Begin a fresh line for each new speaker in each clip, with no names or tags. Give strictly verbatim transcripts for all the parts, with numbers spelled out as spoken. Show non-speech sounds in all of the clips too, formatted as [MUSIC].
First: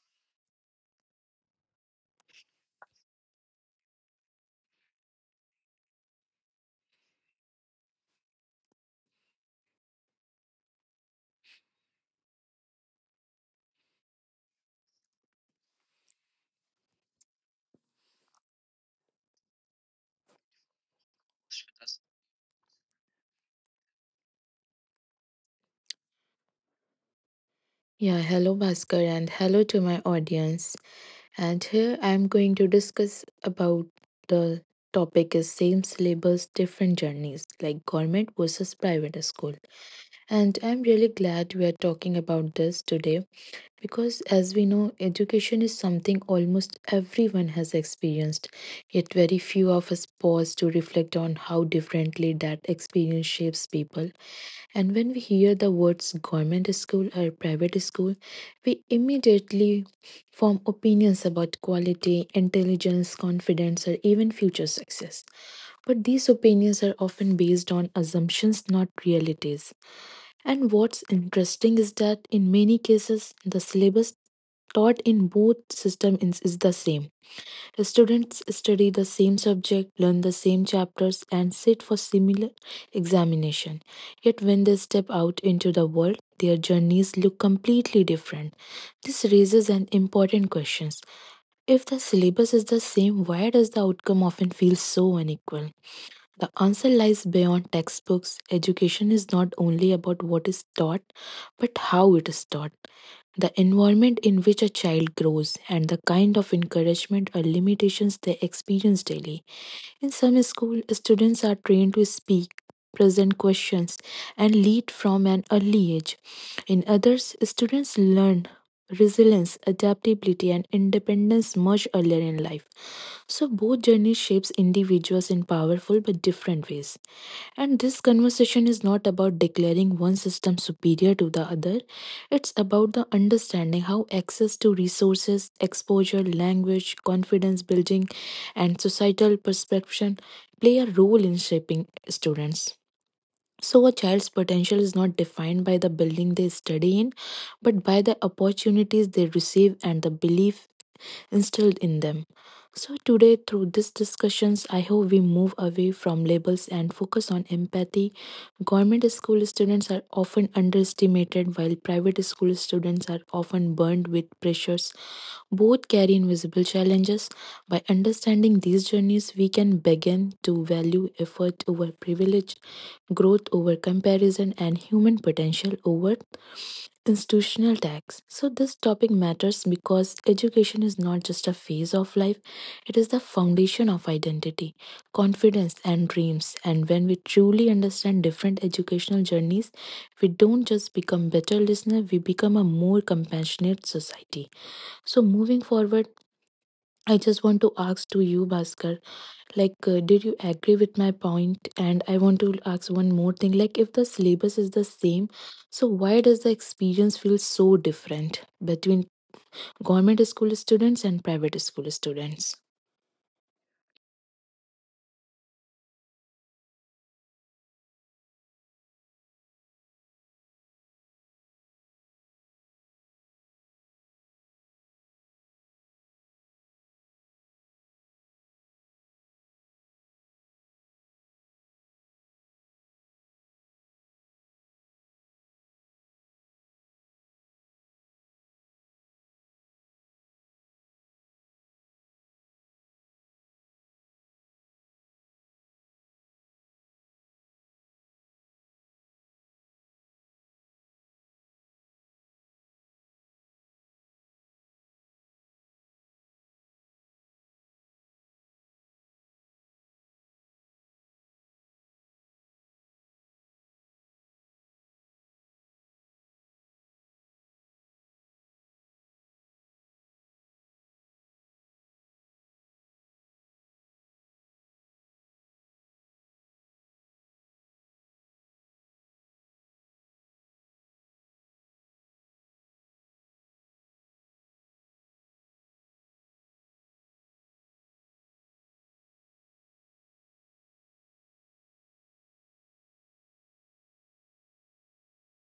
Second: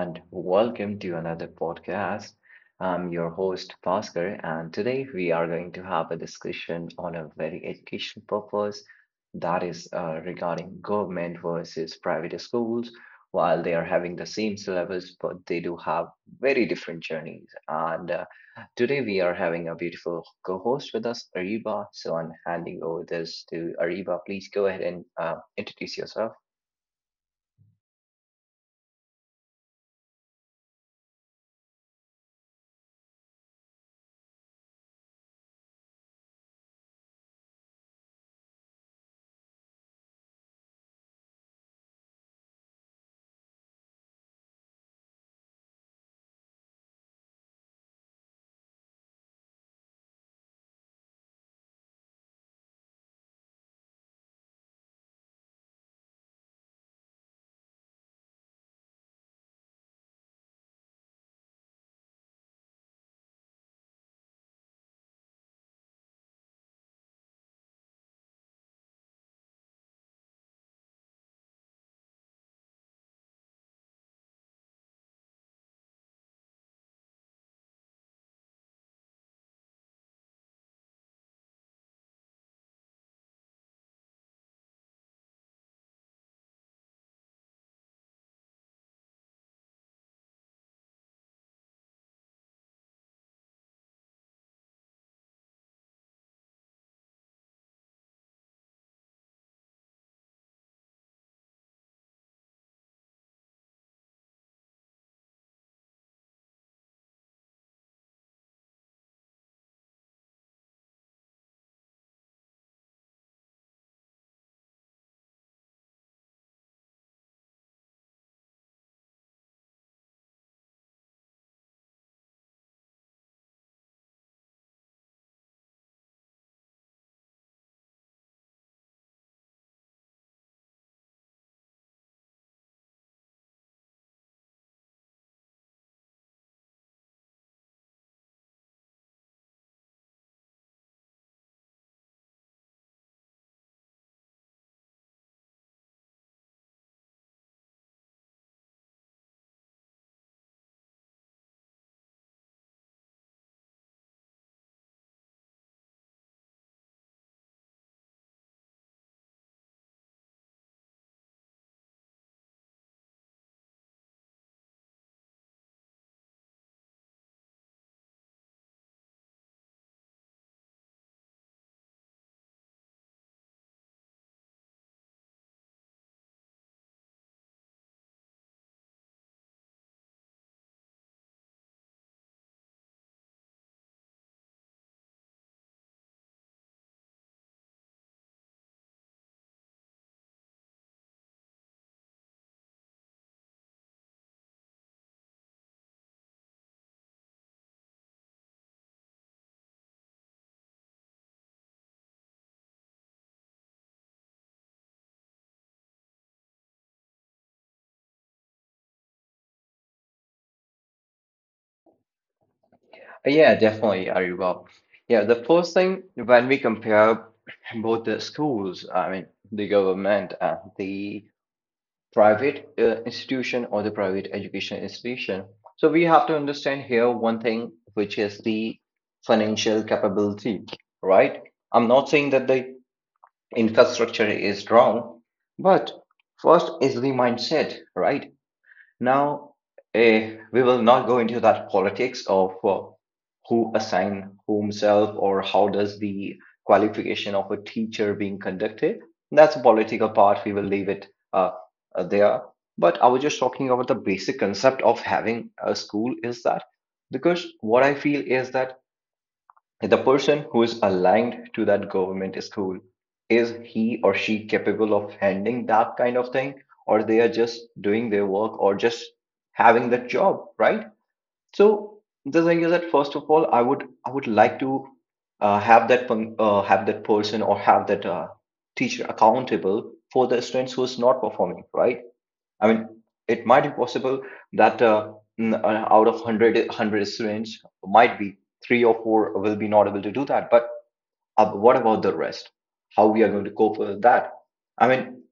and welcome to another podcast. I'm your host, Bhaskar, and today we are going to have a discussion on a very education purpose that is uh, regarding government versus private schools. While they are having the same syllabus, but they do have very different journeys. And uh, Today we are having a beautiful co host with us, Ariba. So I'm handing over this to Ariba. Please go ahead and uh, introduce yourself.
Yeah, hello Bhaskar and hello to my audience. And here I am going to discuss about the topic is same syllabus, different journeys, like government versus private school. And I'm really glad we are talking about this today because as we know, education is something almost everyone has experienced, yet very few of us pause to reflect on how differently that experience shapes people. And when we hear the words government school or private school, we immediately form opinions about quality, intelligence, confidence, or even future success. But these opinions are often based on assumptions, not realities. And what's interesting is that in many cases, the syllabus taught in both systems is is the same. The students study the same subject, learn the same chapters, and sit for similar examination. Yet when they step out into the world, their journeys look completely different. This raises an important question. If the syllabus is the same, why does the outcome often feel so unequal? The answer lies beyond textbooks. Education is not only about what is taught, but how it is taught. The environment in which a child grows and the kind of encouragement or limitations they experience daily. In some schools, students are trained to speak, present questions, and lead from an early age. In others, students learn resilience, adaptability, and independence much earlier in life. So both journeys shapes individuals in powerful but different ways. And this conversation is not about declaring one system superior to the other. It's about the understanding how access to resources, exposure, language, confidence building, and societal perception play a role in shaping students. So, a child's potential is not defined by the building they study in, but by the opportunities they receive and the belief instilled in them. So, today, through these discussions, I hope we move away from labels and focus on empathy. Government school students are often underestimated, while private school students are often burdened with pressures. Both carry invisible challenges. By understanding these journeys, we can begin to value effort over privilege, growth over comparison, and human potential over institutional tax. So, this topic matters because education is not just a phase of life, it is the foundation of identity, confidence, and dreams. And when we truly understand different educational journeys, we don't just become better listeners, we become a more compassionate society. So, moving forward, I just want to ask to you, Bhaskar, like, uh, did you agree with my point? And I want to ask one more thing. Like, if the syllabus is the same, so why does the experience feel so different between government school students and private school students?
Uh, Yeah, definitely, Aribab. Yeah, the first thing when we compare both the schools, I mean, the government and the private uh, institution or the private education institution, so we have to understand here one thing, which is the financial capability, right? I'm not saying that the infrastructure is wrong, but first is the mindset, right? Now, eh, we will not go into that politics of uh, who assign whomself or how does the qualification of a teacher being conducted. That's a political part. We will leave it uh, uh, there. But I was just talking about the basic concept of having a school, is that because what I feel is that the person who is aligned to that government school, is he or she capable of handling that kind of thing, or they are just doing their work or just having the job, right? So the thing is that first of all, i would i would like to uh, have that pun- uh, have that person or have that uh, teacher accountable for the students who is not performing, right? I mean, it might be possible that uh, n- uh, out of one hundred, one hundred students, might be three or four will be not able to do that. But uh, what about the rest? How we are going to cope with that? I mean,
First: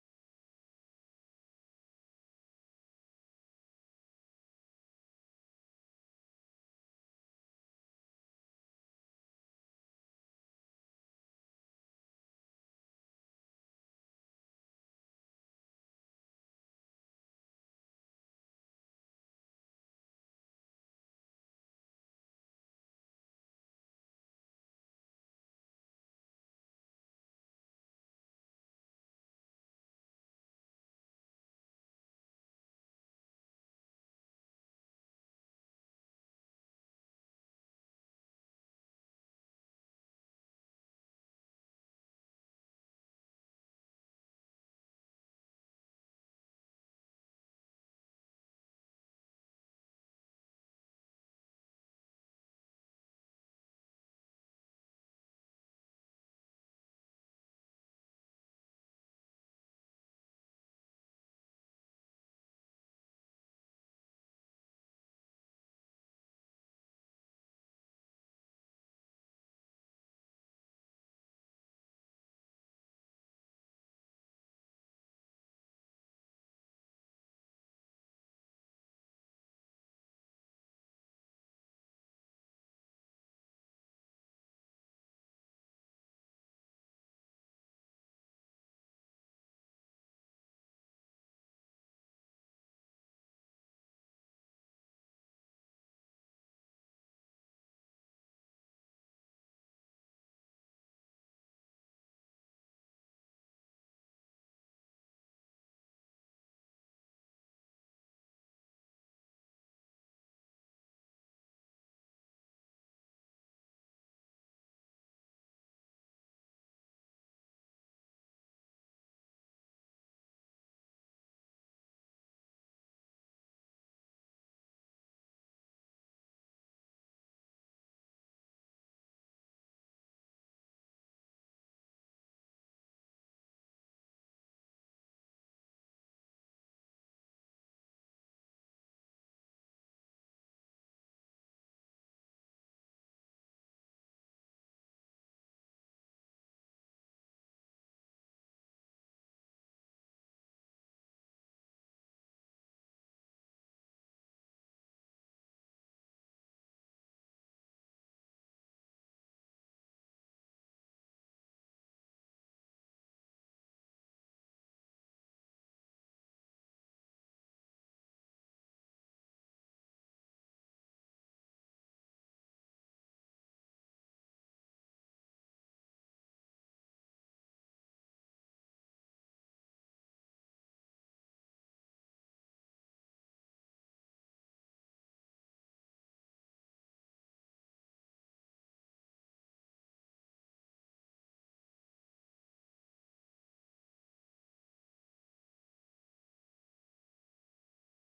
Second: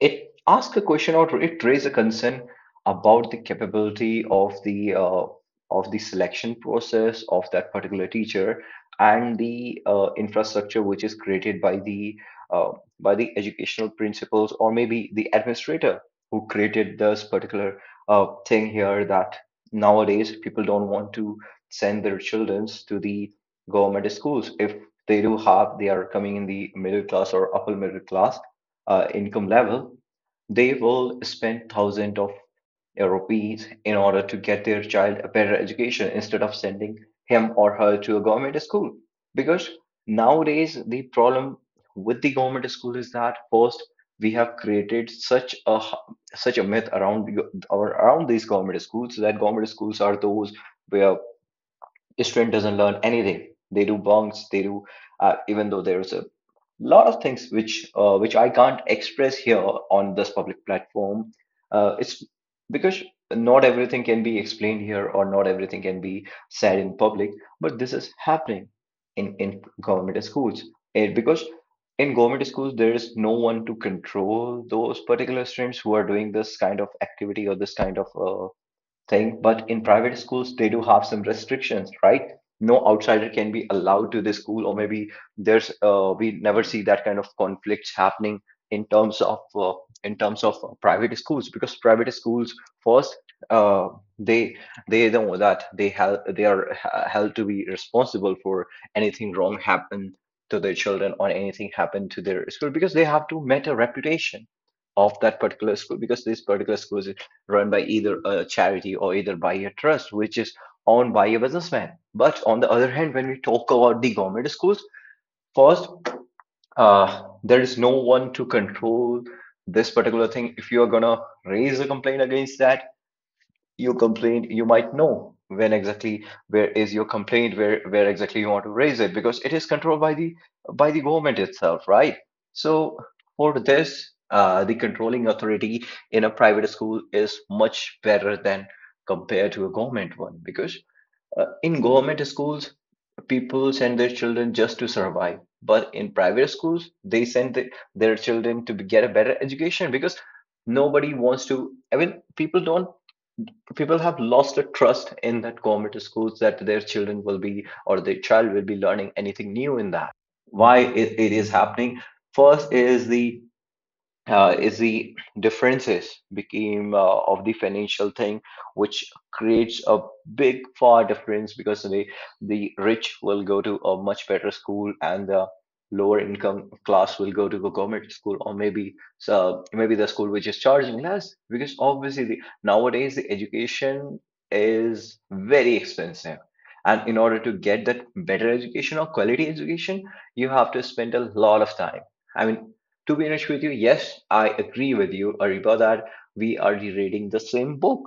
it asks a question or it raises a concern about the capability of the uh, of the selection process of that particular teacher and the uh, infrastructure which is created by the uh, by the educational principals or maybe the administrator who created this particular uh, thing here, that nowadays people don't want to send their children to the government schools. If they do have, they are coming in the middle class or upper middle class uh, income level, they will spend thousands of rupees in order to get their child a better education instead of sending him or her to a government school. Because nowadays, the problem with the government school is that first, we have created such a h- such a myth around you- or around these government schools, that government schools are those where a student doesn't learn anything. They do bunks, they do uh, even though there is a lot of things which uh, which I can't express here on this public platform. Uh, it's because not everything can be explained here, or not everything can be said in public. But this is happening in in government schools, and because in government schools there is no one to control those particular streams who are doing this kind of activity or this kind of uh, thing. But in private schools, they do have some restrictions, right? No outsider can be allowed to the school, or maybe there's uh, we never see that kind of conflicts happening in terms of uh, in terms of uh, private schools, because private schools first uh, they they know that they have they are h- held to be responsible for anything wrong happen to their children or anything happen to their school, because they have to meet a reputation of that particular school, because this particular school is run by either a charity or either by a trust, which is owned by a businessman. But on the other hand, when we talk about the government schools, first, uh, there is no one to control this particular thing. If you are gonna raise a complaint against that, you complained, you might know when exactly where is your complaint, where where exactly you want to raise it, because it is controlled by the by the government itself, right? So for this, uh, the controlling authority in a private school is much better than compared to a government one, because uh, in government schools people send their children just to survive, but in private schools they send the, their children to be- get a better education. Because nobody wants to, I mean, people don't, people have lost the trust in that government schools, that their children will be or their child will be learning anything new in that. Why it, it is happening? First is the uh, is the differences became uh, of the financial thing, which creates a big far difference, because the the rich will go to a much better school and the lower income class will go to a government school, or maybe so maybe the school which is charging less, because obviously the, nowadays the education is very expensive, and in order to get that better education or quality education you have to spend a lot of time. I mean, to be honest with you, yes, I agree with you, Ariba, that we are rereading the same book.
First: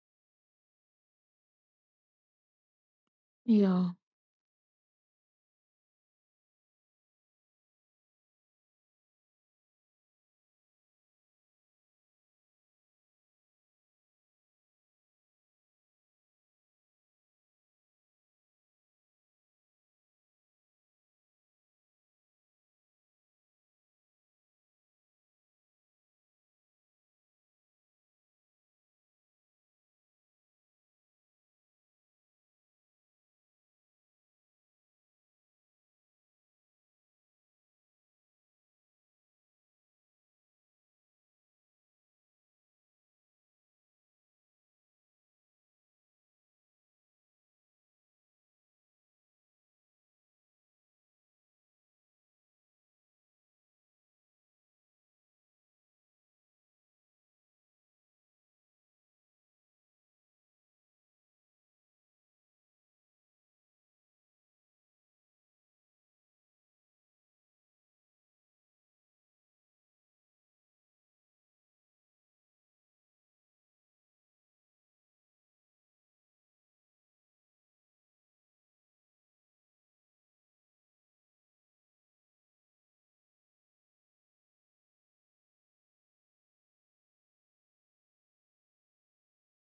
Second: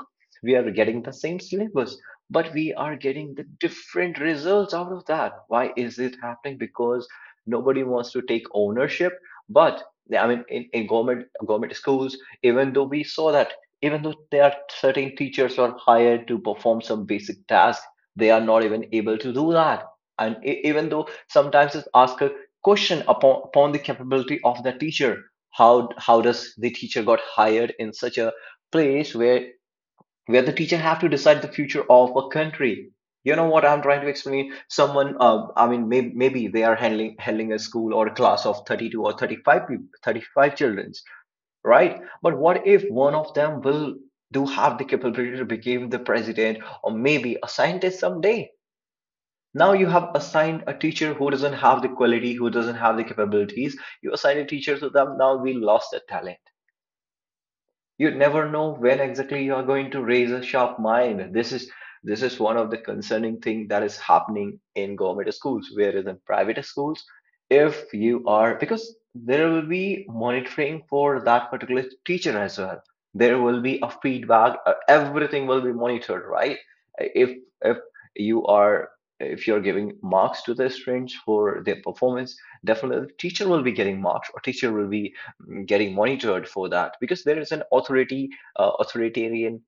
We are getting the same syllabus, but we are getting the
Yeah.
different results out of that. Why is it happening? Because nobody wants to take ownership. But I mean, in, in government government schools, even though we saw that, even though there are certain teachers are hired to perform some basic tasks, they are not even able to do that. And e- even though sometimes it's asked question upon, upon the capability of the teacher, how how does the teacher got hired in such a place where where the teacher have to decide the future of a country. You know what I'm trying to explain, someone uh, I mean, may, maybe they are handling handling a school or a class of thirty-two or thirty-five people, thirty-five children, right? But what if one of them will do have the capability to become the president or maybe a scientist someday? Now you have assigned a teacher who doesn't have the quality, who doesn't have the capabilities, you assign a teacher to them, now we lost that talent. You never know when exactly you are going to raise a sharp mind. This is this is one of the concerning thing that is happening in government schools, whereas in private schools, if you are, because there will be monitoring for that particular teacher as well, there will be a feedback, uh, everything will be monitored, right? If if you are, if you're giving marks to the students for their performance, definitely the teacher will be getting marks, or teacher will be getting monitored for that, because there is an authority, uh, authoritarian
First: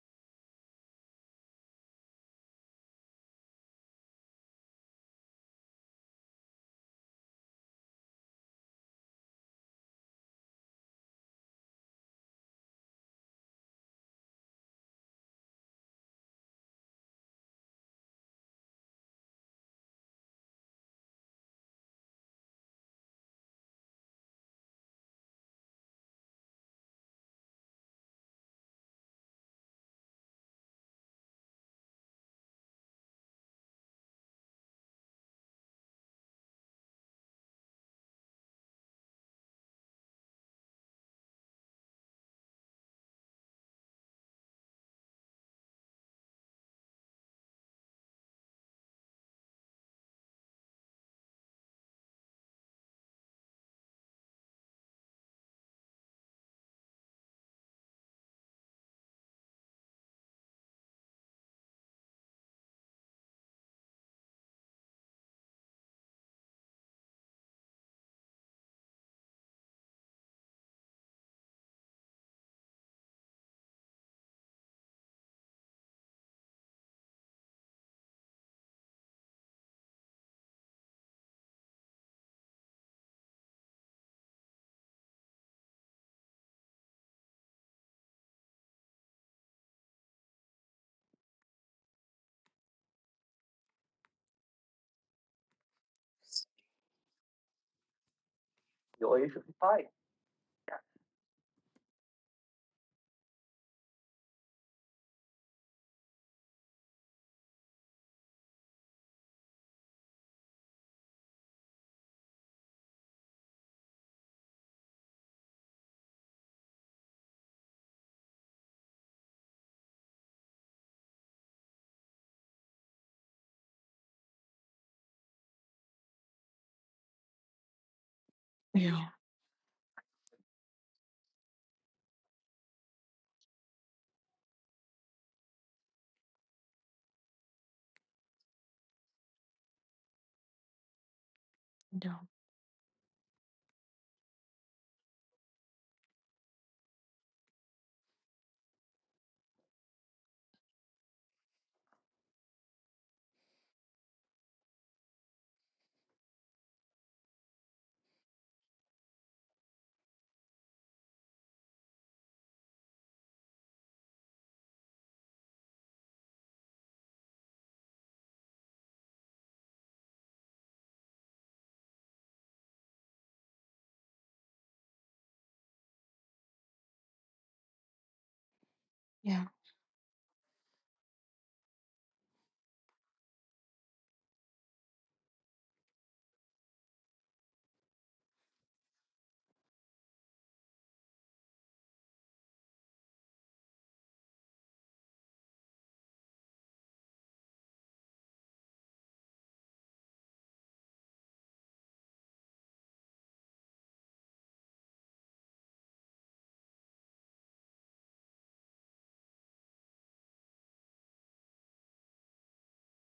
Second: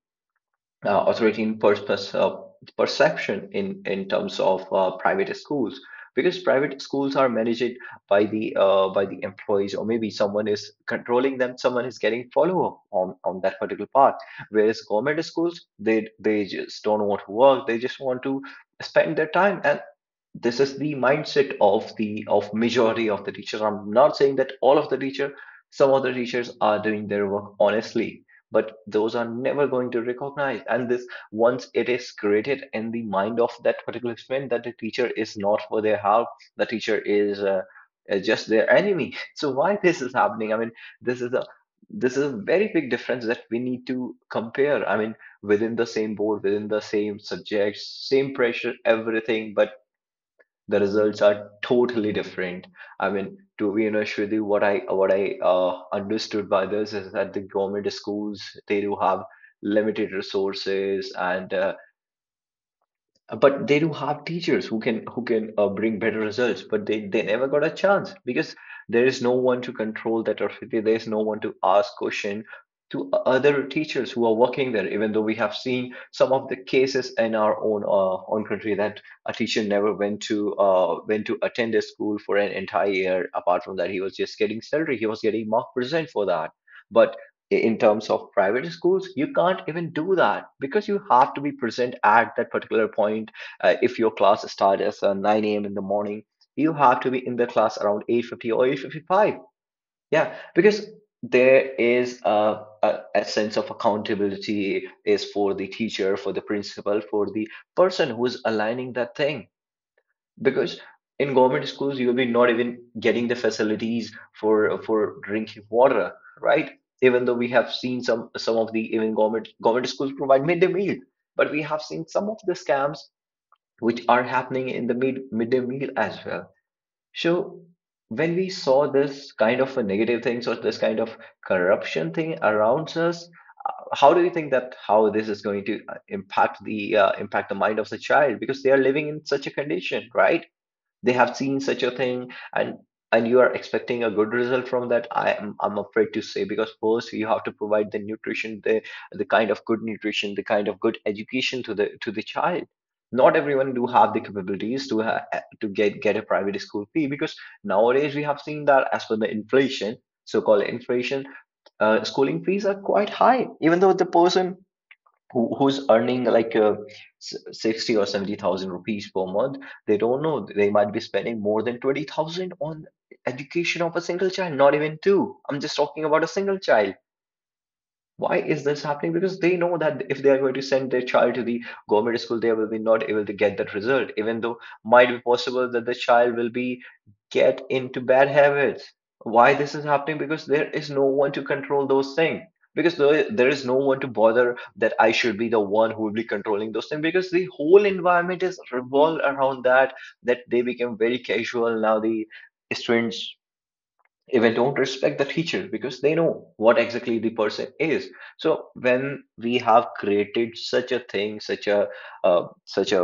uh, authoritarian purpose uh, perception in in terms of uh, private schools, because private schools are managed by the uh, by the employees, or maybe someone is controlling them, someone is getting follow up on on that particular part. Whereas government schools, they they just don't want to work, they just want to spend their time. And this is the mindset of the of majority of the teachers. I'm not saying that all of the teacher, some of the teachers are doing their work honestly, but those are never going to recognize. And this, once it is created in the mind of that particular student that the teacher is not for their help, the teacher is uh, uh, just their enemy. So why this is happening? I mean, this is a, this is a very big difference that we need to compare. I mean, within the same board, within the same subjects, same pressure, everything, but the results are totally different. I mean, to be honest with you, what I what I uh, understood by this is that the government schools they do have limited resources, and uh, but they do have teachers who can who can uh, bring better results, but they they never got a chance because there is no one to control that authority, there is no one to ask question to other teachers who are working there. Even though we have seen some of the cases in our own uh, own country, that a teacher never went to uh, went to attend a school for an entire year. Apart from that, he was just getting salary, he was getting mark percent for that. But in terms of private schools, you can't even do that because you have to be present at that particular point. Uh, if your class starts at uh, nine a.m in the morning, you have to be in the class around eight fifty or eight fifty-five. Yeah, because there is a, a, a sense of accountability is for the teacher, for the principal, for the person who is aligning that thing. Because in government schools, you'll be not even getting the facilities for for drinking water, right? Even though we have seen some some of the, even government government schools provide midday meal, but we have seen some of the scams which are happening in the mid midday meal as well. So when we saw
Yeah.
this kind of a negative things or this kind of corruption thing around us, how do you think that how this is going to uh, impact the uh, impact the mind of the child, because they are living in such a condition, right? They have seen such a
Yeah.
thing, and and you are expecting a good result from that. i am I'm afraid to say, because first you have to provide the nutrition, the the kind of good nutrition, the kind of good education to the to the child. Not everyone do have the capabilities to ha- eh, to get get a private school fee, because nowadays we have seen that as per the inflation, so called inflation, uh, schooling fees are quite high, even though the person who, who's earning like uh, sixty or seventy thousand rupees per month, they don't know, they might be spending more than twenty thousand on education of a single child, not even two. I'm just talking about a single child. Why is this happening? Because they know that if they are going to send their child to the government school, they will be not able to get that result, even though might be possible that the child will be get into bad habits. Why this is happening? Because there is no one to control those things. Because there there is no one to bother that I should be the one who will be controlling those things. Because the whole environment is revolved around that, that they became very casual now. The students, if they don't respect the teacher, because they know what exactly the person is. So when we have created such a thing, such a uh, such a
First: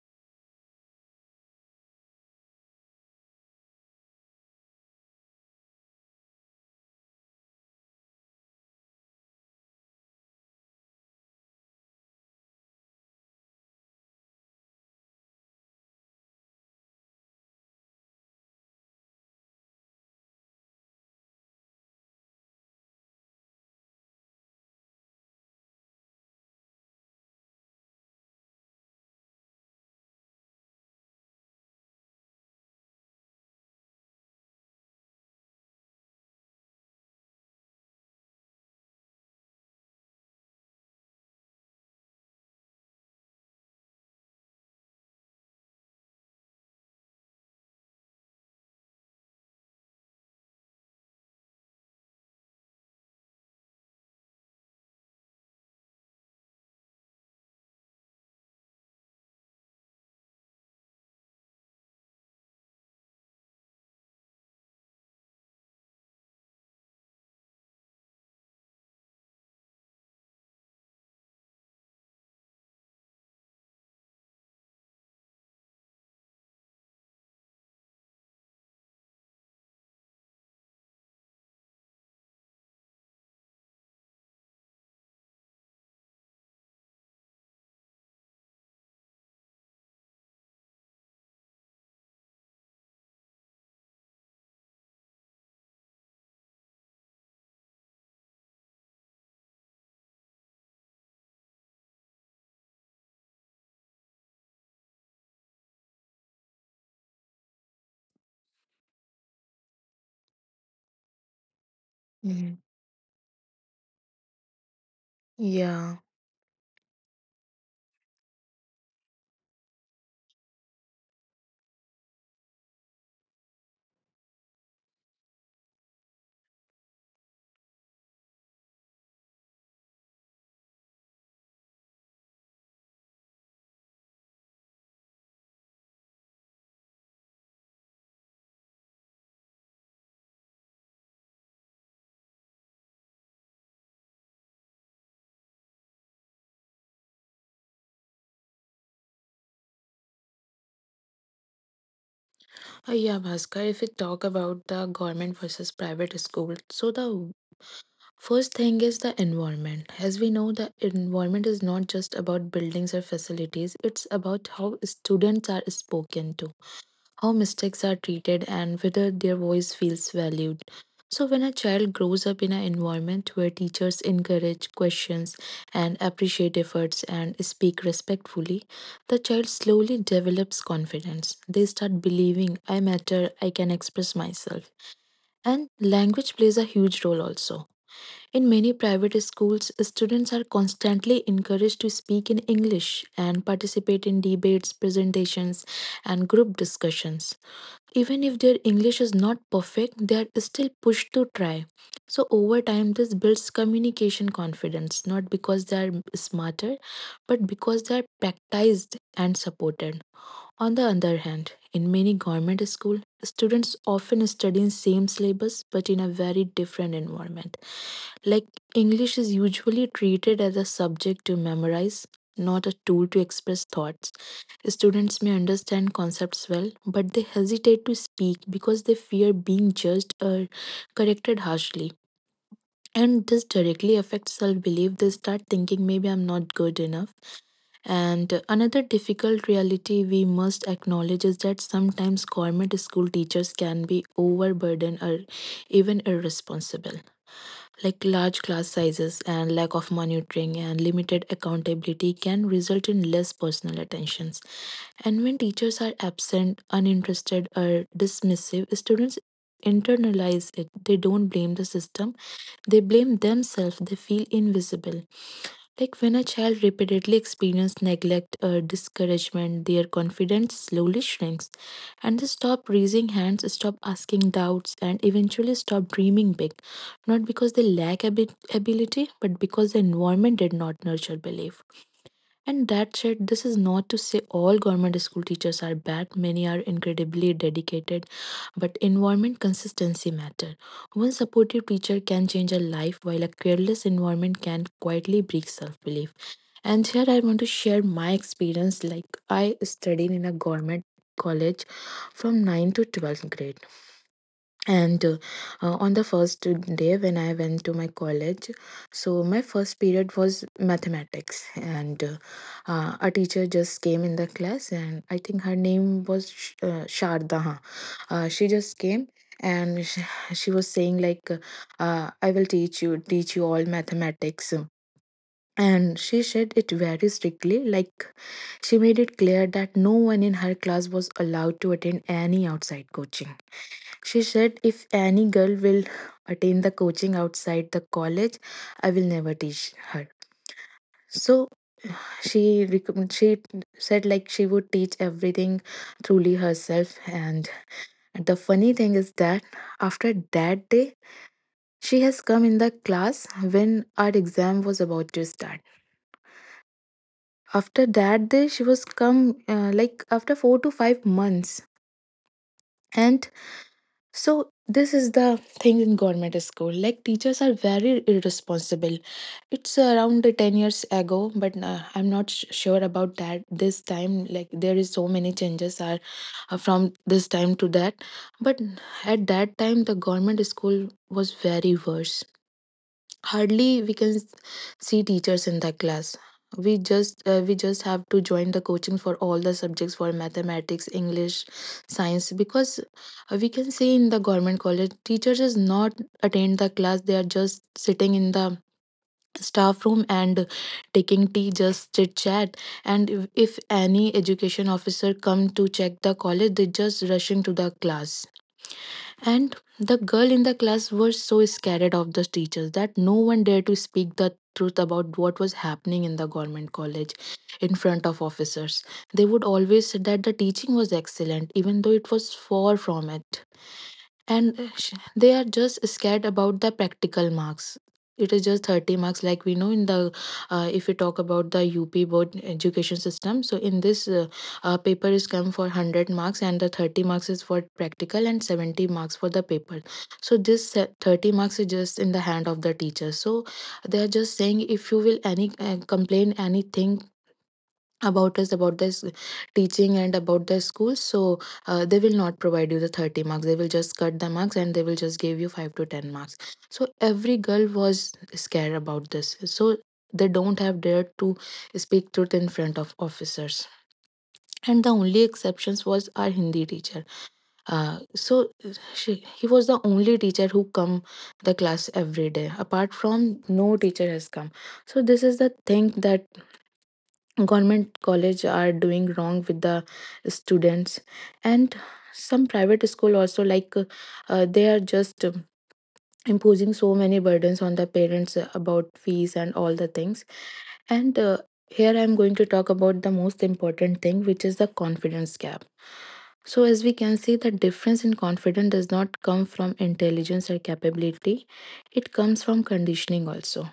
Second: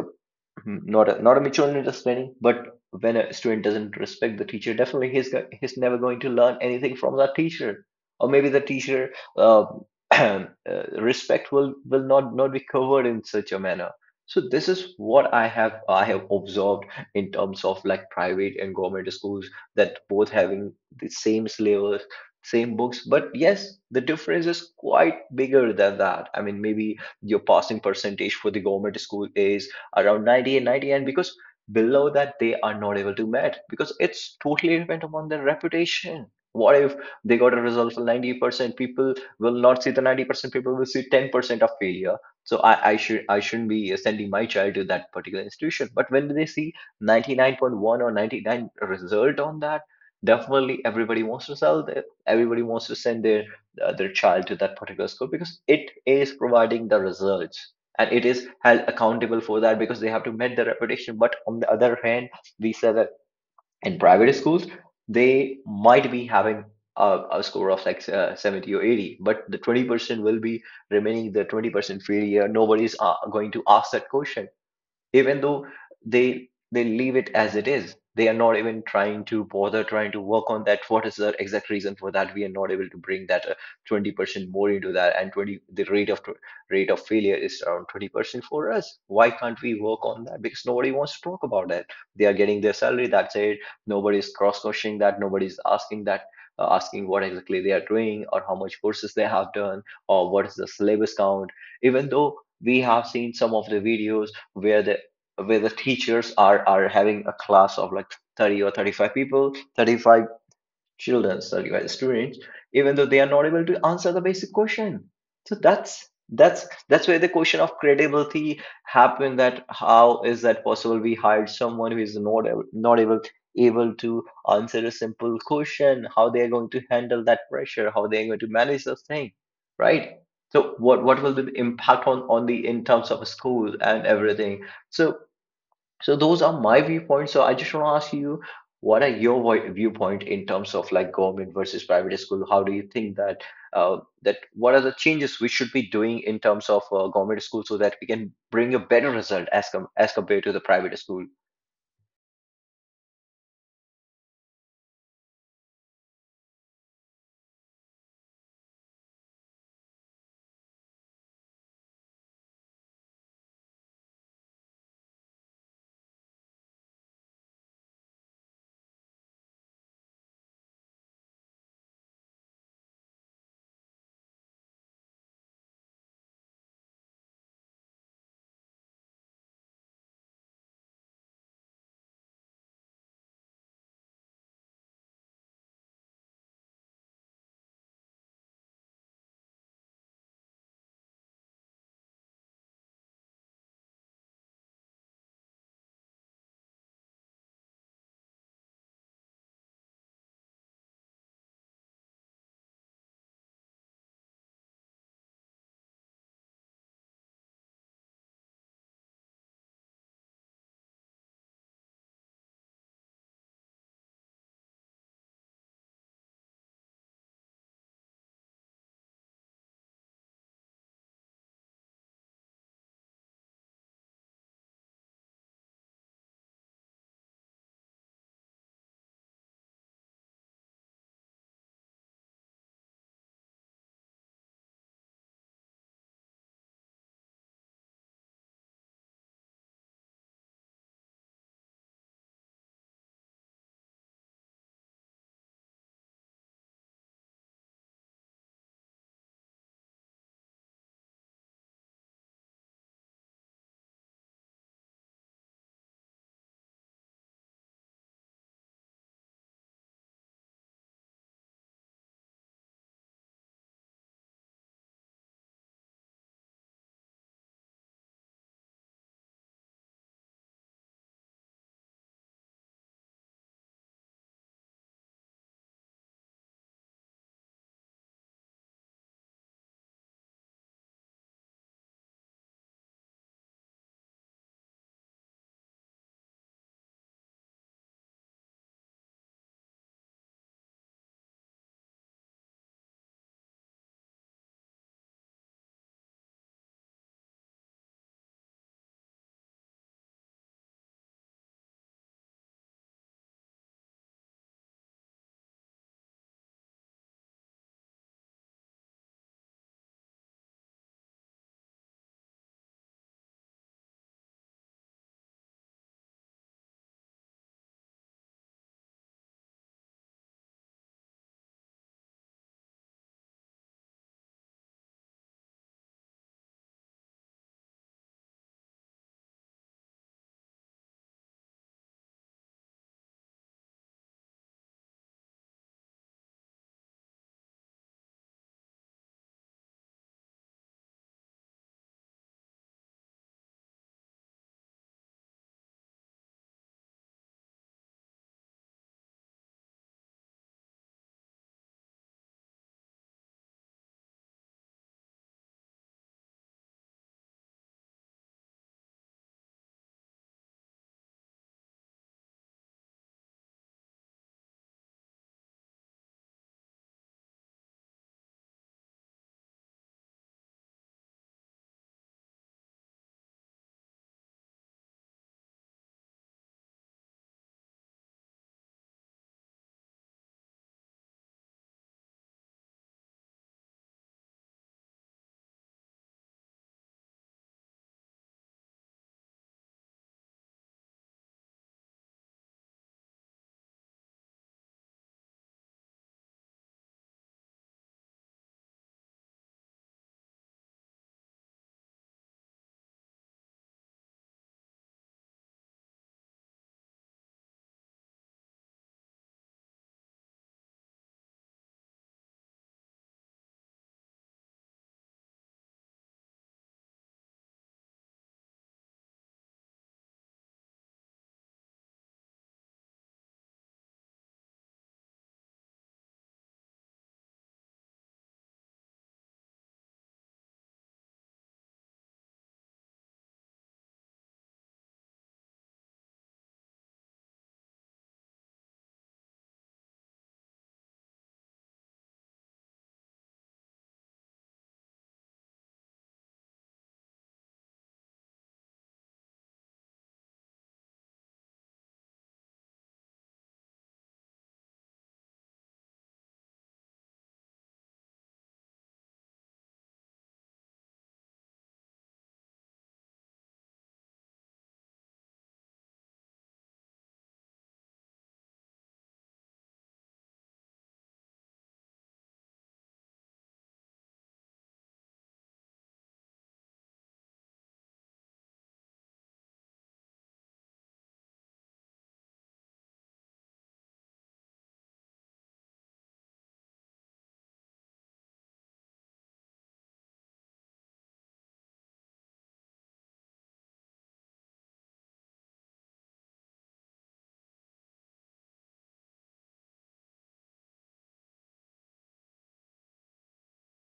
Mhm. Not a, not a mutual understanding, but when a student doesn't respect the teacher, definitely he's go- he's never going to learn anything from that teacher, or maybe the teacher uh, [CLEARS THROAT] uh, respect will will not not be covered in such a manner. So this is what i have I have observed in terms of like private and government schools, that both having the same syllabus, same books, but yes, the difference is quite bigger than that. I mean, maybe your passing percentage for the government school is around ninety and ninety, and because below that they are not able to meet, because it's totally dependent upon their reputation. What if they got a result for ninety percent people? Will not see the ninety percent, people will see ten percent of failure. So I, I should I shouldn't be sending my child to that particular institution. But when they see ninety-nine point one or ninety-nine result on that, definitely everybody wants to sell their, everybody wants to send their uh, their child to that particular school, because it is providing the results and it is held accountable for that, because they have to meet their reputation. But on the other hand, we say that in private schools, they might be having a, a score of like uh, seventy or eighty, but the twenty percent will be remaining, the twenty percent failure, nobody's uh, going to ask that question, even though they they leave it as it is. They are not even trying to bother trying to work on that, what is the exact reason for that we are not able to bring that uh, twenty percent more into that. And twenty, the rate of rate of failure is around twenty percent for us. Why can't we work on that? Because nobody wants to talk about that. They are getting their salary, that's it. Nobody's cross questioning that, nobody's asking that, uh, asking what exactly they are doing, or how much courses they have done, or what is the syllabus count. Even though we have seen some of the videos where the where the teachers are are having a class of like thirty or thirty-five people, thirty-five children, thirty-five students,
Mhm.
even though they are not able to answer the basic question. So
Yeah.
that's that's that's where the question of credibility happened. That how is that possible? We hired someone who is not ab- not able able to answer a simple question. How they are going to handle that pressure? How they are going to manage the thing? Right? So what what will be the impact on on the in terms of school and everything? So so those are my viewpoints. So I just want to ask you, what are your voi- viewpoint in terms of like government versus private school? How do you think that uh, that what are the changes we should be doing in terms of uh, government school, so that we can bring a better result as com- as compared to the private school?
Uh, yeah, Bhaskar, if we talk about the government versus private school, so the first thing is the environment. As we know, the environment is not just about buildings or facilities, it's about how students are spoken to, how mistakes are treated, and whether their voice feels valued. So, when a child grows up in an environment where teachers encourage questions and appreciate efforts and speak respectfully, the child slowly develops confidence. They start believing, I matter, I can express myself. And language plays a huge role also. In many private schools, students are constantly encouraged to speak in English and participate in debates, presentations, and group discussions. Even if their English is not perfect, they are still pushed to try. So, over time, this builds communication confidence, not because they are smarter, but because they are practiced and supported. On the other hand, in many government schools, students often study in same syllabus but in a very different environment, like, English is usually treated as a subject to memorize, not a tool to express thoughts. Students may understand concepts well, but they hesitate to speak because they fear being judged or corrected harshly. And this directly affects self belief. They start thinking, maybe I'm not good enough. And another difficult reality we must acknowledge is that sometimes government school teachers can be overburdened or even irresponsible, like large class sizes and lack of monitoring and limited accountability can result in less personal attentions. And when teachers are absent, uninterested, or dismissive, students internalize it. They don't blame the system, they blame themselves, they feel invisible. Like when a child repeatedly experiences neglect or discouragement, their confidence slowly shrinks and they stop raising hands, stop asking doubts, and eventually stop dreaming big. Not because they lack abi- ability, but because the environment did not nurture belief. And that said, this is not to say all government school teachers are bad, many are incredibly dedicated, but environment consistency matter. One supportive teacher can change a life, while a careless environment can quietly break self belief. And here I want to share my experience. Like I studied in a government college from nine to twelfth grade, and uh, uh, on the first day when I went to my college, so my first period was mathematics, and uh, uh, a teacher just came in the class, and I think her name was Sh- uh, sharda, huh? Uh, she just came, and she, she was saying like uh, uh, I will teach you teach you all mathematics. And she said it very strictly, like she made it clear that no one in her class was allowed to attend any outside coaching. She said, if any girl will attend the coaching outside the college, I will never teach her. So she recomm- she said like she would teach everything truly herself. And the funny thing is that after that day, she has come in the class when our exam was about to start. After that day she was come uh, like after four to five months. And so this is the thing in government school, like teachers are very irresponsible. It's around the ten years ago, but uh, I'm not sh- sure about that this time, like there is so many changes are uh, from this time to that. But at that time the government school was very worse. Hardly we can s- see teachers in that class. We just uh, we just have to join the coaching for all the subjects, for mathematics, english, science, because uh, we can see in the government college teachers is not attend the class. They are just sitting in the staff room and taking tea, just chit chat. And if, if any education officer come to check the college, they just rushing to the class. And the girl in the class were so scared of the teachers that no one dared to speak the truth about what was happening in the government college in front of officers. They would always say that the teaching was excellent, even though it was far from it. And uh, sh- they are just scared about the practical marks. It is just thirty marks, like we know in the uh, if we talk about the up board education system, so in this uh, uh, paper is come for hundred marks and the thirty marks is for practical and seventy marks for the paper. So this se- thirty marks is just in the hand of the teacher. So they are just saying if you will any uh, complain anything about us, about this teaching and about the schools, so uh, they will not provide you the thirty marks, they will just cut the marks and they will just give you five to ten marks. So every girl was scared about this, so they don't have dared to speak truth in front of officers. And the only exceptions was our Hindi teacher. Uh, so she, he was the only teacher who come the class every day, apart from no teacher has come. So this is the thing that government college are doing wrong with the students. And some private school also, like uh, they are just um, imposing so many burdens on the parents uh, about fees and all the things. And uh, here I'm going to talk about the most important thing, which is the confidence gap. So as we can see the difference in confidence does not come from intelligence or capability, it comes from conditioning also.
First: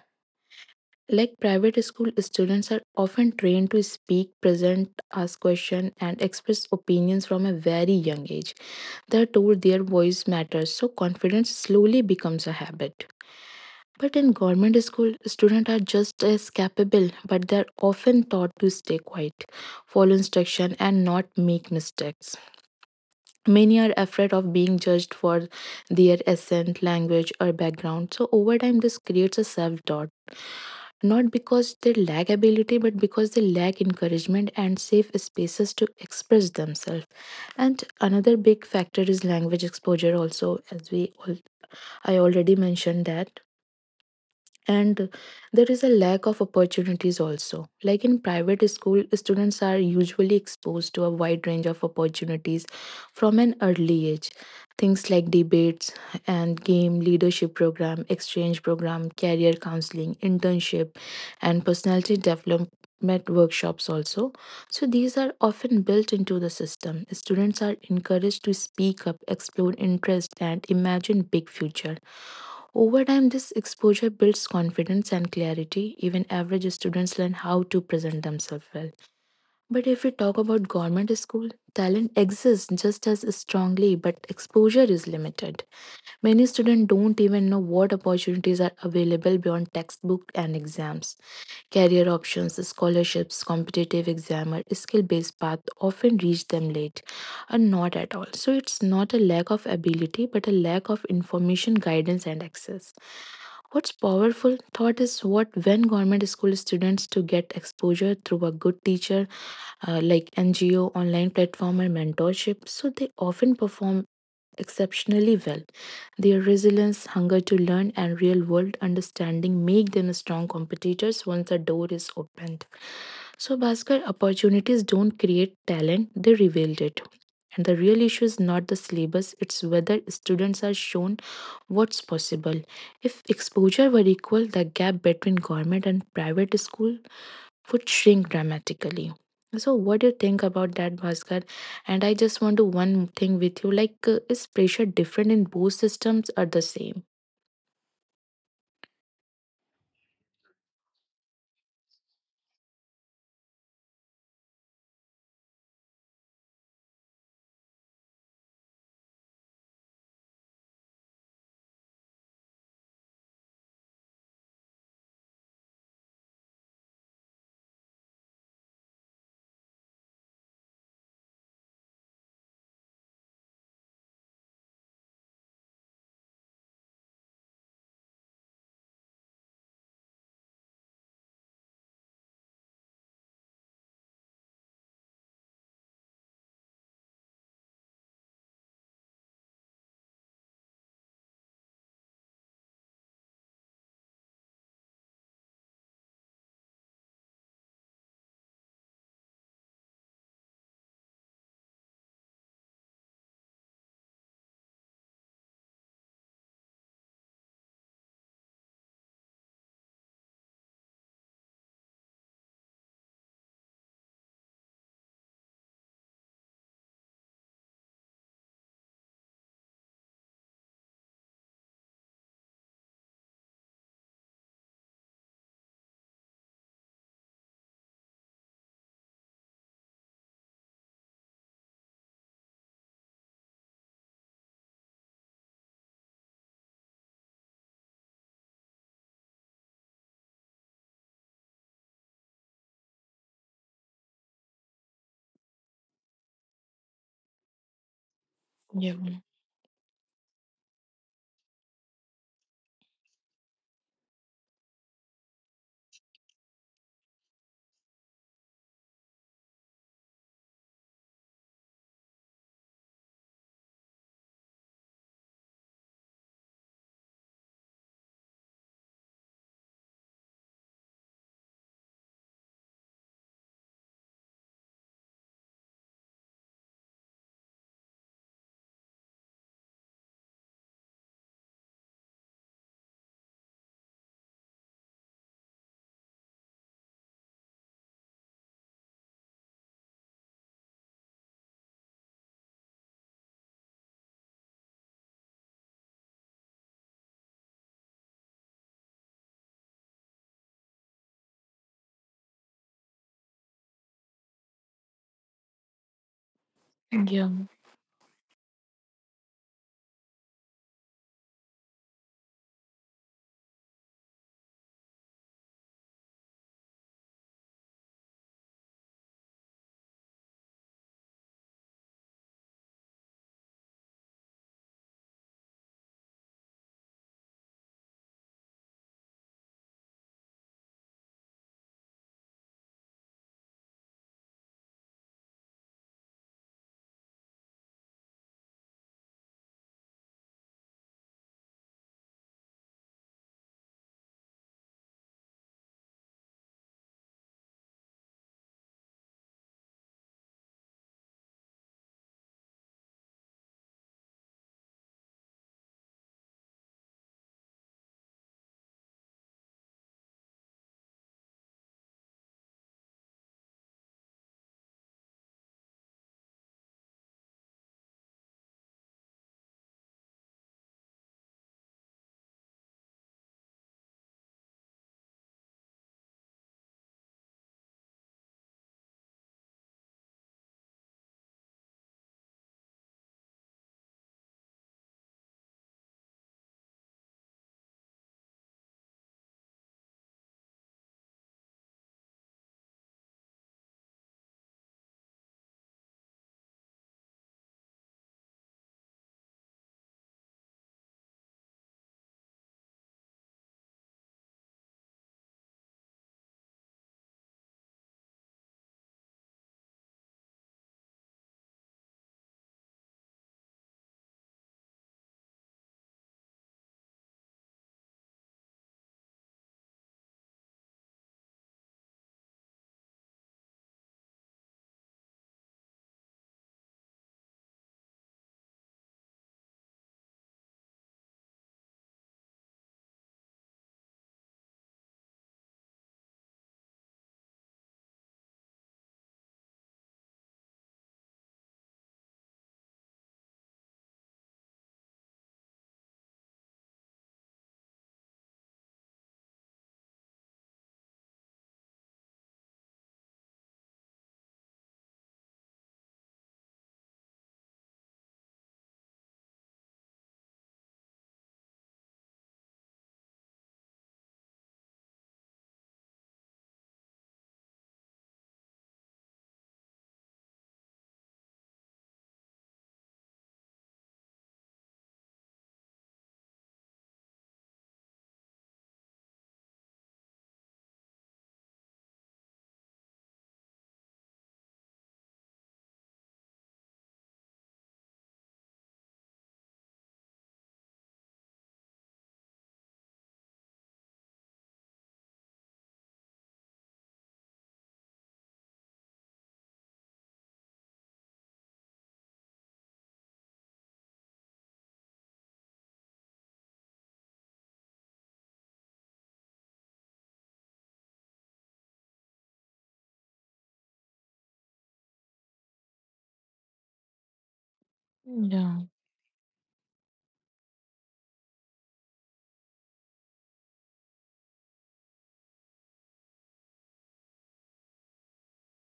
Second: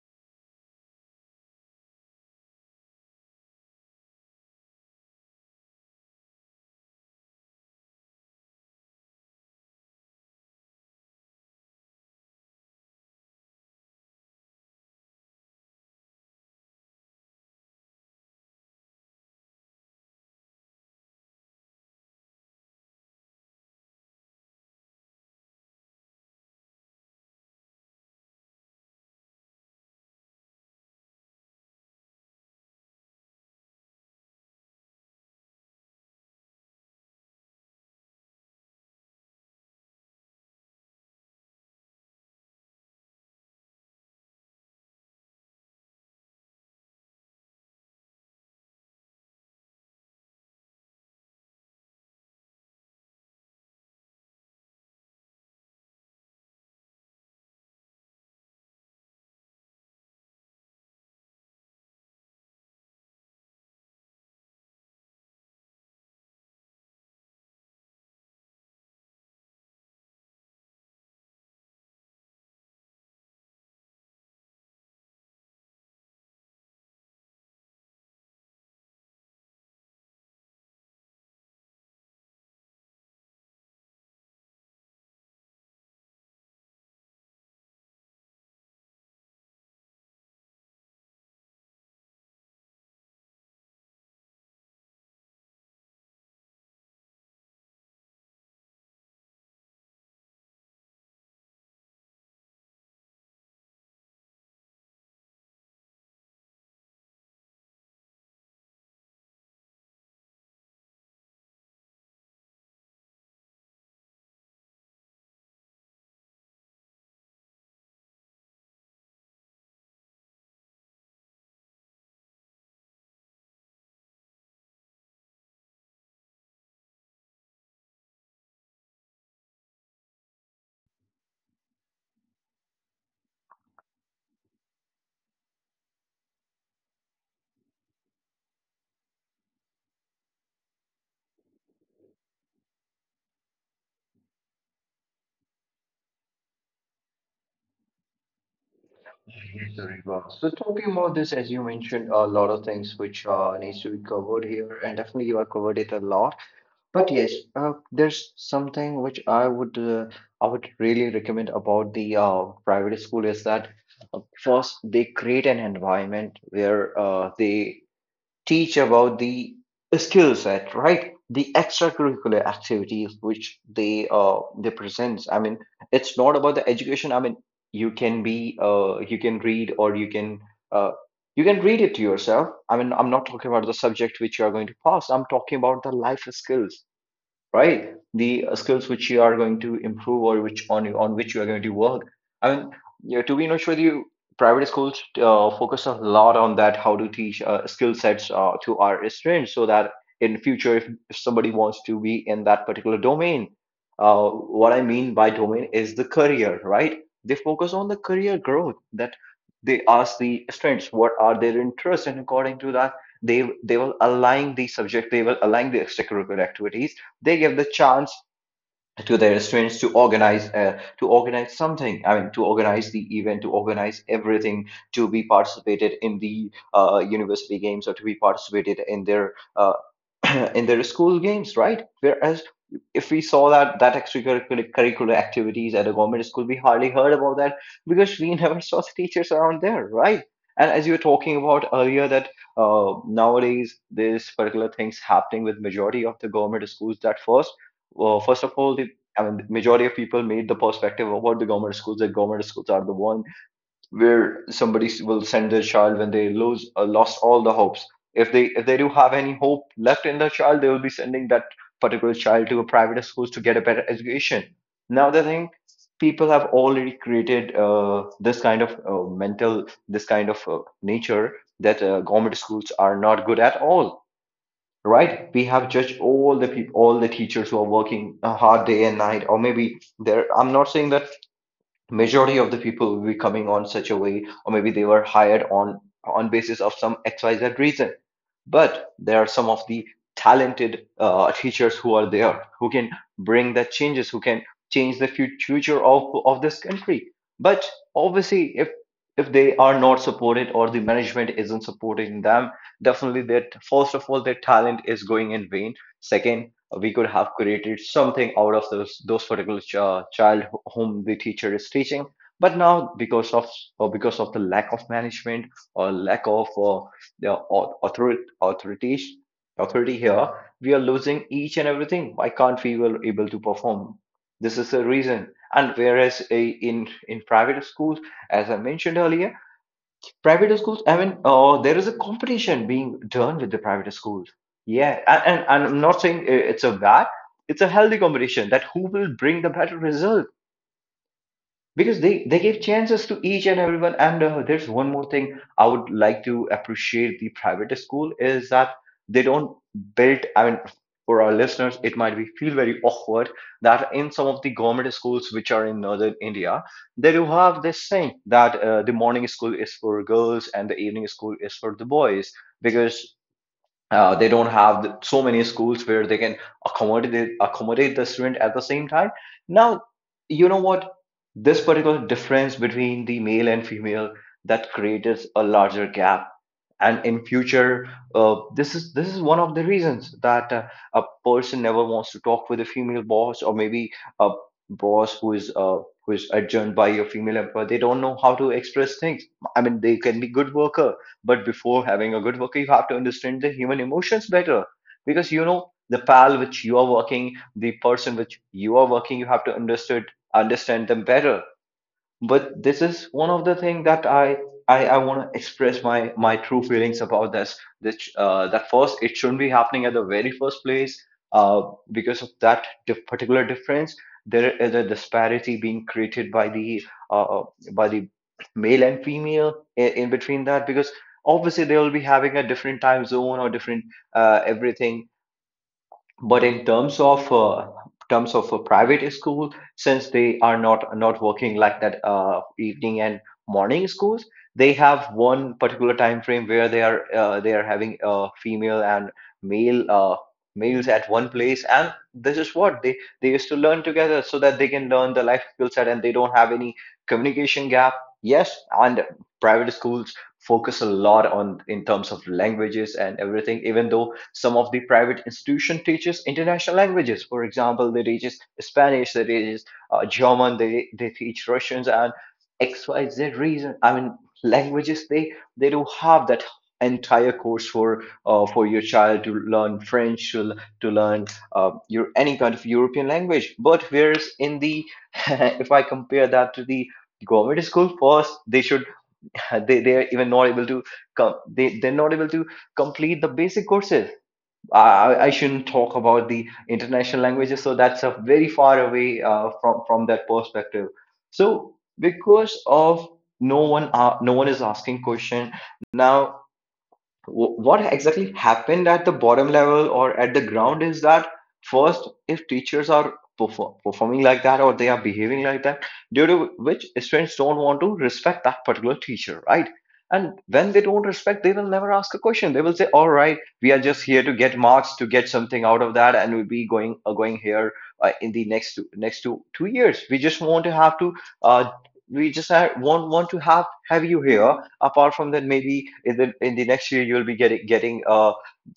Like private school students are often trained to speak, present, ask questions, and express opinions from a very young age. They are told their voice matters, so confidence slowly becomes a habit. But in government school, students are just as capable, but they are often taught to stay quiet, follow instruction, and not make mistakes. Many are afraid of being judged for their accent, language, or background, so over time, this creates a self doubt, not because they lack ability but because they lack encouragement and safe spaces to express themselves. And another big factor is language exposure also, as we all, I already mentioned that. And there is a lack of opportunities also, like in private school students are usually exposed to a wide range of opportunities from an early age. Things like debates and game, leadership program, exchange program, career counseling, internship, and personality development workshops also. So these are often built into the system. Students are encouraged to speak up, explore interest, and imagine big future. Over time, this exposure builds confidence and clarity. Even average students learn how to present themselves well. But if we talk about government school, talent exists just as strongly, but exposure is limited. Many students don't even know what opportunities are available beyond textbook and exams. Career options, scholarships, competitive exam, or skill based path often reach them late or not at all. So it's not a lack of ability but a lack of information, guidance, and access. What's powerful thought is what when government school students to get exposure through a good teacher, uh, like N G O, online platform, or mentorship, so they often perform exceptionally well. Their resilience, hunger to learn, and real world understanding make them strong competitors once the door is opened. So, Bhaskar, opportunities don't create talent, they reveal it. And the real issue is not the syllabus, it's whether students are shown what's possible. If exposure were equal, the gap between government and private school would shrink dramatically. So, what do you think about that, Bhaskar? And I just want to one thing with you, like, uh, is pressure different in both systems or the same?
Yes, sir, it was. So talking about this, as you mentioned, a lot of things which uh, needs to be covered here, and definitely you have covered it a lot. But yes, uh, there's something which I would uh, I would really recommend about the uh, private school is that uh, first they create an environment where uh, they teach about the skill set, right? The extracurricular activities which they uh, they presents. I mean, it's not about the education. I mean, you can be uh, you can read, or you can uh, you can read it to yourself. I mean, I'm not talking about the subject which you are going to pass. I'm talking about the life skills, right? The uh, skills which you are going to improve, or which on on which you are going to work. I mean, you know, to be honest with you, private schools uh, focus a lot on that, how to teach uh, skill sets uh, to our students, so that in future, if, if somebody wants to be in that particular domain, uh, what I mean by domain is the career, right? They focus on the career growth. That they ask the students what are their interests, and according to that, they they will align the subject, they will align the extracurricular activities. They give the chance to their students to organize uh, to organize something, I mean, to organize the event, to organize everything, to be participated in the uh, university games, or to be participated in their uh, [CLEARS THROAT] in their school games, right? Whereas if we saw that that extracurricular curricular activities at a government school, we hardly heard about that, because we [LAUGHS] never saw the teachers around there, right? And as you were talking about earlier, that uh, nowadays this particular things happening with majority of the government schools, that first, well, first of all, the,
Yeah,
I mean, majority of people made the perspective about the government schools, that government schools are the one where somebody will send their child when they lose uh, lost all the hopes. If they if they do have any hope left in their child, they will be sending that particular child to a private schools to get a better education. Now the thing, people have already created uh, this kind of uh, mental, this kind of uh, nature that uh, government schools are not good at all, right? We have judged all the people, all the teachers who are working a hard day and night, or maybe there, I'm not saying that majority of the people will be coming on such a way, or maybe they were hired on on basis of some xyz reason. But there are some of the talented uh, teachers who are there who can bring the changes, who can change the fu- future of of this country. But obviously, if if they are not supported, or the management isn't supporting them, definitely that first of all their talent is going in vain. Second, we could
yeah,
have created something out of those those particular ch- uh, child wh- whom the teacher is teaching. But now because of, or because of the lack of management, or lack of uh, the au- authority authorities authority here, we are losing each and everything. Why can't we were able to perform? This is the reason. And whereas a, in in private schools, as I mentioned earlier, private schools, I mean, uh, there is a competition being done with the private schools. Yeah, and, and, and I'm not saying i- it's a bad, it's a healthy competition, that who will bring the better result, because they they gave chances to each and everyone. And uh, there's one more thing I would like to appreciate the private school is that, they don't build, I mean, for our listeners it might be feel very awkward, that in some of the government schools which are in northern India, they do have this thing that uh, the morning school is for girls, and the evening school is for the boys, because uh, they don't have the, so many schools where they can accommodate accommodate the student at the same time. Now, you know what, this particular difference between the male and female, that creates a larger gap. And in future, uh, this is this is one of the reasons that uh, a person never wants to talk with a female boss, or maybe a boss who is uh, who is adjourned by your female employer. They don't know how to express things. I mean, they can be good worker, but before having a good worker you have to understand the human emotions better. Because, you know the pal which you are working, the person which you are working, you have to understood understand them better. But this is one of the thing that i i, I want to express my my true feelings about this, that uh, that first it shouldn't be happening at the very first place. uh, because of that dif- particular difference, there is a disparity being created by the uh, uh, by the male and female, in, in between that. Because obviously they will be having a different time zone or different, uh, everything. But in terms of uh, terms of a private school, since they are not not working like that, uh, evening and morning schools, they have one particular time frame where they are uh, they are having, uh, female and male uh, males at one place, and this is what they they used to learn together, so that they can learn the life skill set and they don't have any communication gap. Yes, and private schools focus a lot on, in terms of languages and everything, even though some of the private institution teaches international languages. For example, they teaches Spanish, they teaches uh, German, they they teach Russians and XYZ reason, I mean, languages, they they do have that entire course for uh, for your child to learn French, to, l- to learn uh, your any kind of European language, but whereas in the [LAUGHS] if I compare that to the government school, first they should, uh, they they are even not able to come, they they're not able to complete the basic courses. I i shouldn't talk about the international languages, so that's a very far away, uh, from from that perspective. So because of, no one uh, no one is asking question. Now, Wh- what exactly happened at the bottom level or at the ground is that, first, if teachers are perform- performing like that, or they are behaving like that, due to which students don't want to respect that particular teacher, right? And when they don't respect, they will never ask a question. They will say, all right, we are just here to get marks, to get something out of that, and we'll be going uh, going here, uh, in the
yeah,
next two, next two two years we just want to have to, uh, we just ha- want want to have have you here. Apart from that, maybe in the, in the next year you'll be getting getting a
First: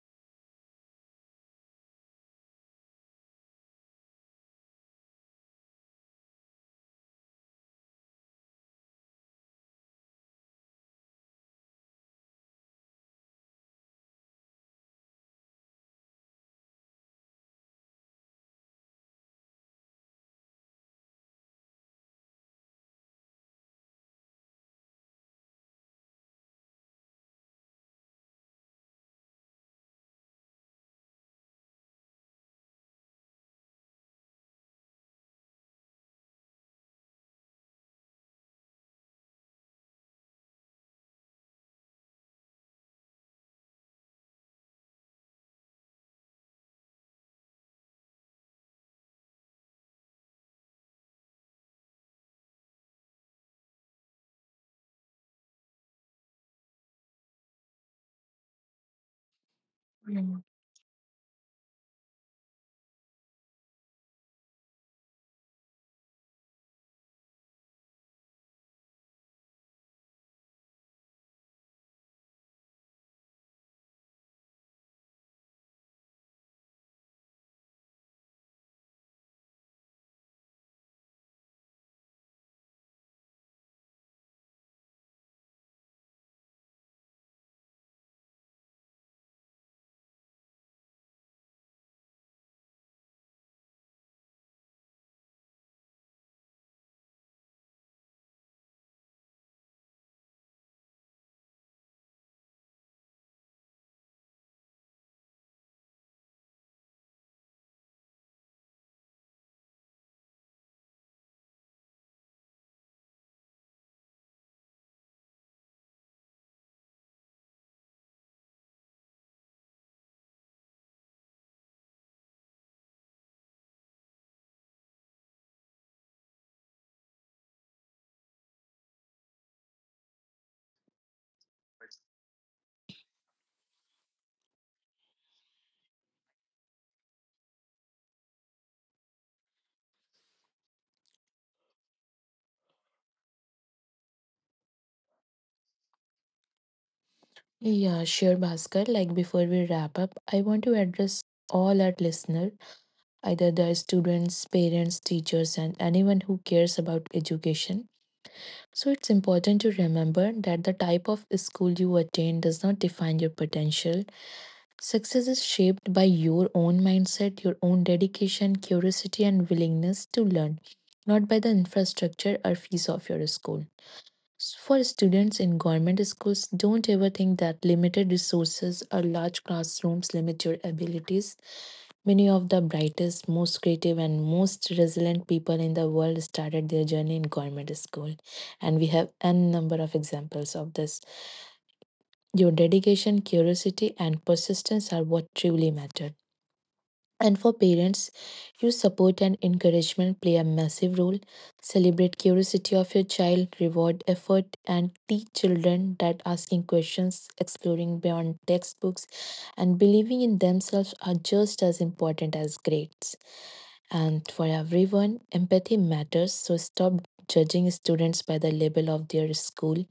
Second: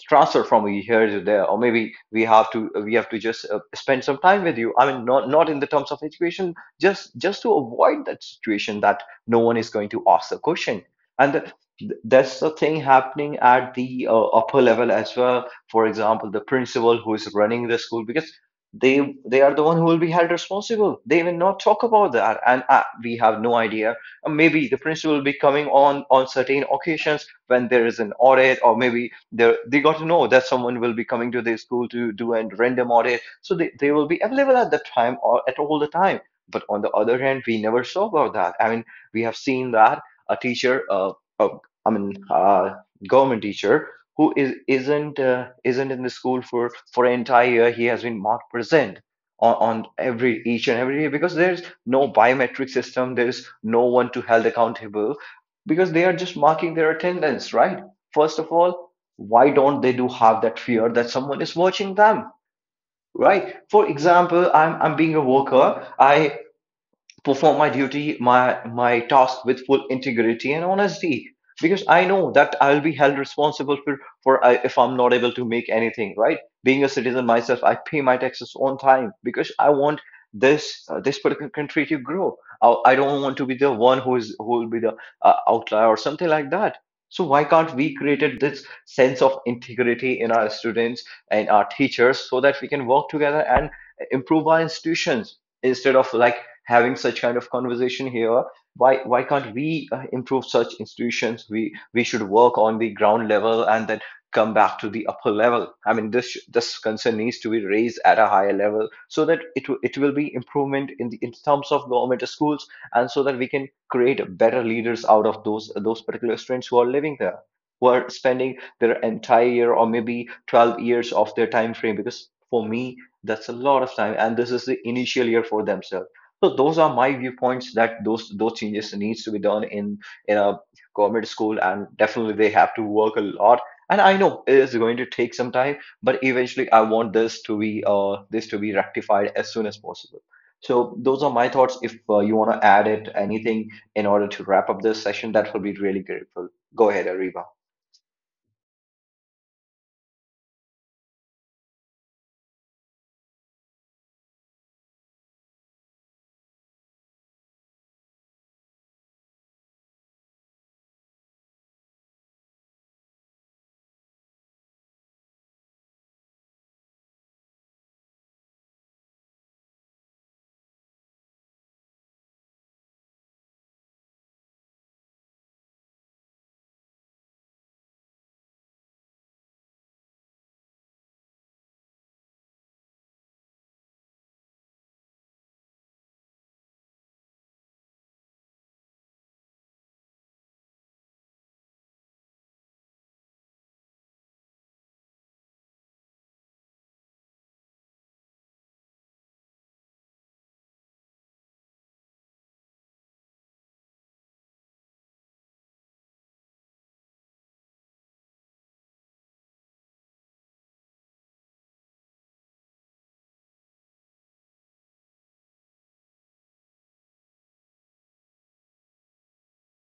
transfer from here to there, or maybe we have to we have to just uh, spend some time with you, I mean, not not in the terms of education, just just to avoid that situation that no one is going to ask the question. And the, th- that's the thing happening at the uh, upper level as well. For example, the principal who is running the school, because they they are the one who will be held responsible, they will not talk about that. And uh, we have no idea. Uh, maybe the principal will be coming on on certain occasions when there is an audit, or maybe they they got to know that someone will be coming to their school to do a random audit, so they, they will be available at that time, or at all the time. But on the other hand we never saw about that, I mean, we have seen that a teacher, uh, uh I mean, uh government teacher who is isn't uh, isn't in the school for for an entire year, he has been not present on, on every each and every day, because there's no biometric system, there's no one to held accountable, because they are just marking their attendance, right? First of all, why don't they do
yeah.
have that fear that someone is watching them? Right, for example, i'm, I'm being a worker, I perform my duty, my my task with full integrity and honesty, because I know that I'll be held responsible for for I, if I'm not able to make anything right. Being a citizen myself, I pay my taxes on time because I want this uh, this particular country to grow. I, I don't want to be the one who is who will be the uh, outlier or something like that. So why can't we created this sense of integrity in our students and our teachers, so that we can work together and improve our institutions, instead of like having such kind of conversation here. Why why can't we uh, improve such institutions? We we should work on the ground level and then come back to the upper level. I mean, this this concern needs to be raised at a higher level, so that it it will be improvement in the, in terms of government schools, and so that we can create better leaders out of those those particular students who are living there, who are spending their entire year or maybe 12 years of their time frame. Because for me, that's a lot of time, and this is the initial year for themselves. So those are my viewpoints, that those those changes needs to be done in in a government school, and definitely they have to work a lot. And I know it is going to take some time, but eventually I want this to be uh this to be rectified as soon as possible. So those are my thoughts. If uh, you want to add it anything in order to wrap up this session, that will be really grateful. Go ahead, Ariba.
Yeah, sure, Bhaskar. Like, before we wrap up, I want to address all our listener, either the students, parents, teachers, and anyone who cares about education. So, it's important to remember that the type of school you attend does not define your potential. Success is shaped by your own mindset, your own dedication, curiosity, and willingness to learn, not by the infrastructure or fees of your school. For students in government schools, don't ever think that limited resources or large classrooms limit your abilities. Many of the brightest, most creative, and most resilient people in the world started their journey in government school, and we have n number of examples of this. Your dedication, curiosity, and persistence are what truly matter. And for parents, your support and encouragement play a massive role. Celebrate curiosity of your child, reward effort, and teach children that asking questions, exploring beyond textbooks, and believing in themselves are just as important as grades. And for everyone, empathy matters, so stop judging students by the label of their school.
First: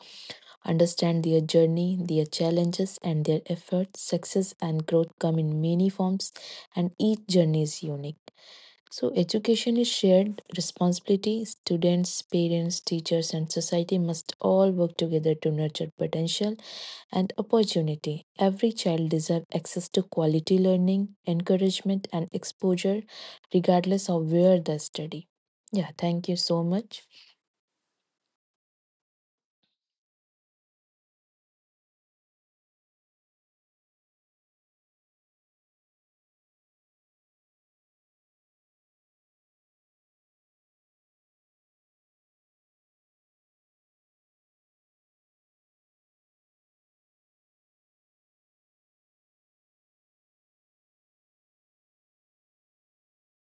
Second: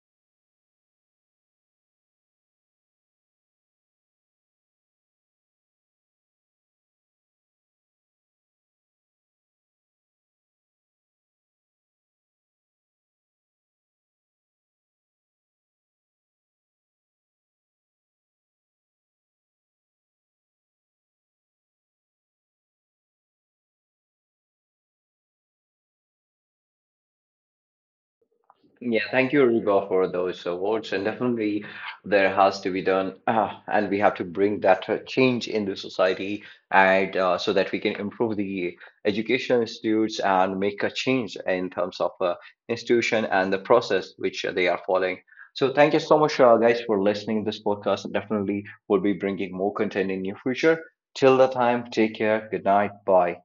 Understand their journey, their challenges, and their efforts. Success and growth come in many forms, and each journey is unique. So, education is shared responsibility. Students, parents, teachers, and society must all work together to nurture potential and opportunity. Every child deserves access to quality learning, encouragement, and exposure, regardless of where they study. Yeah, thank you so much.
Yeah, thank you, Reba, for those awards. And definitely, there has to be done, uh, and we have to bring that uh, change in the society, and uh, so that we can improve the education institutes and make a change in terms of uh, institution and the process which they are following. So, thank you so much, uh, guys, for listening this podcast. Definitely, we'll be bringing more content in near future. Till the time, take care. Good night. Bye.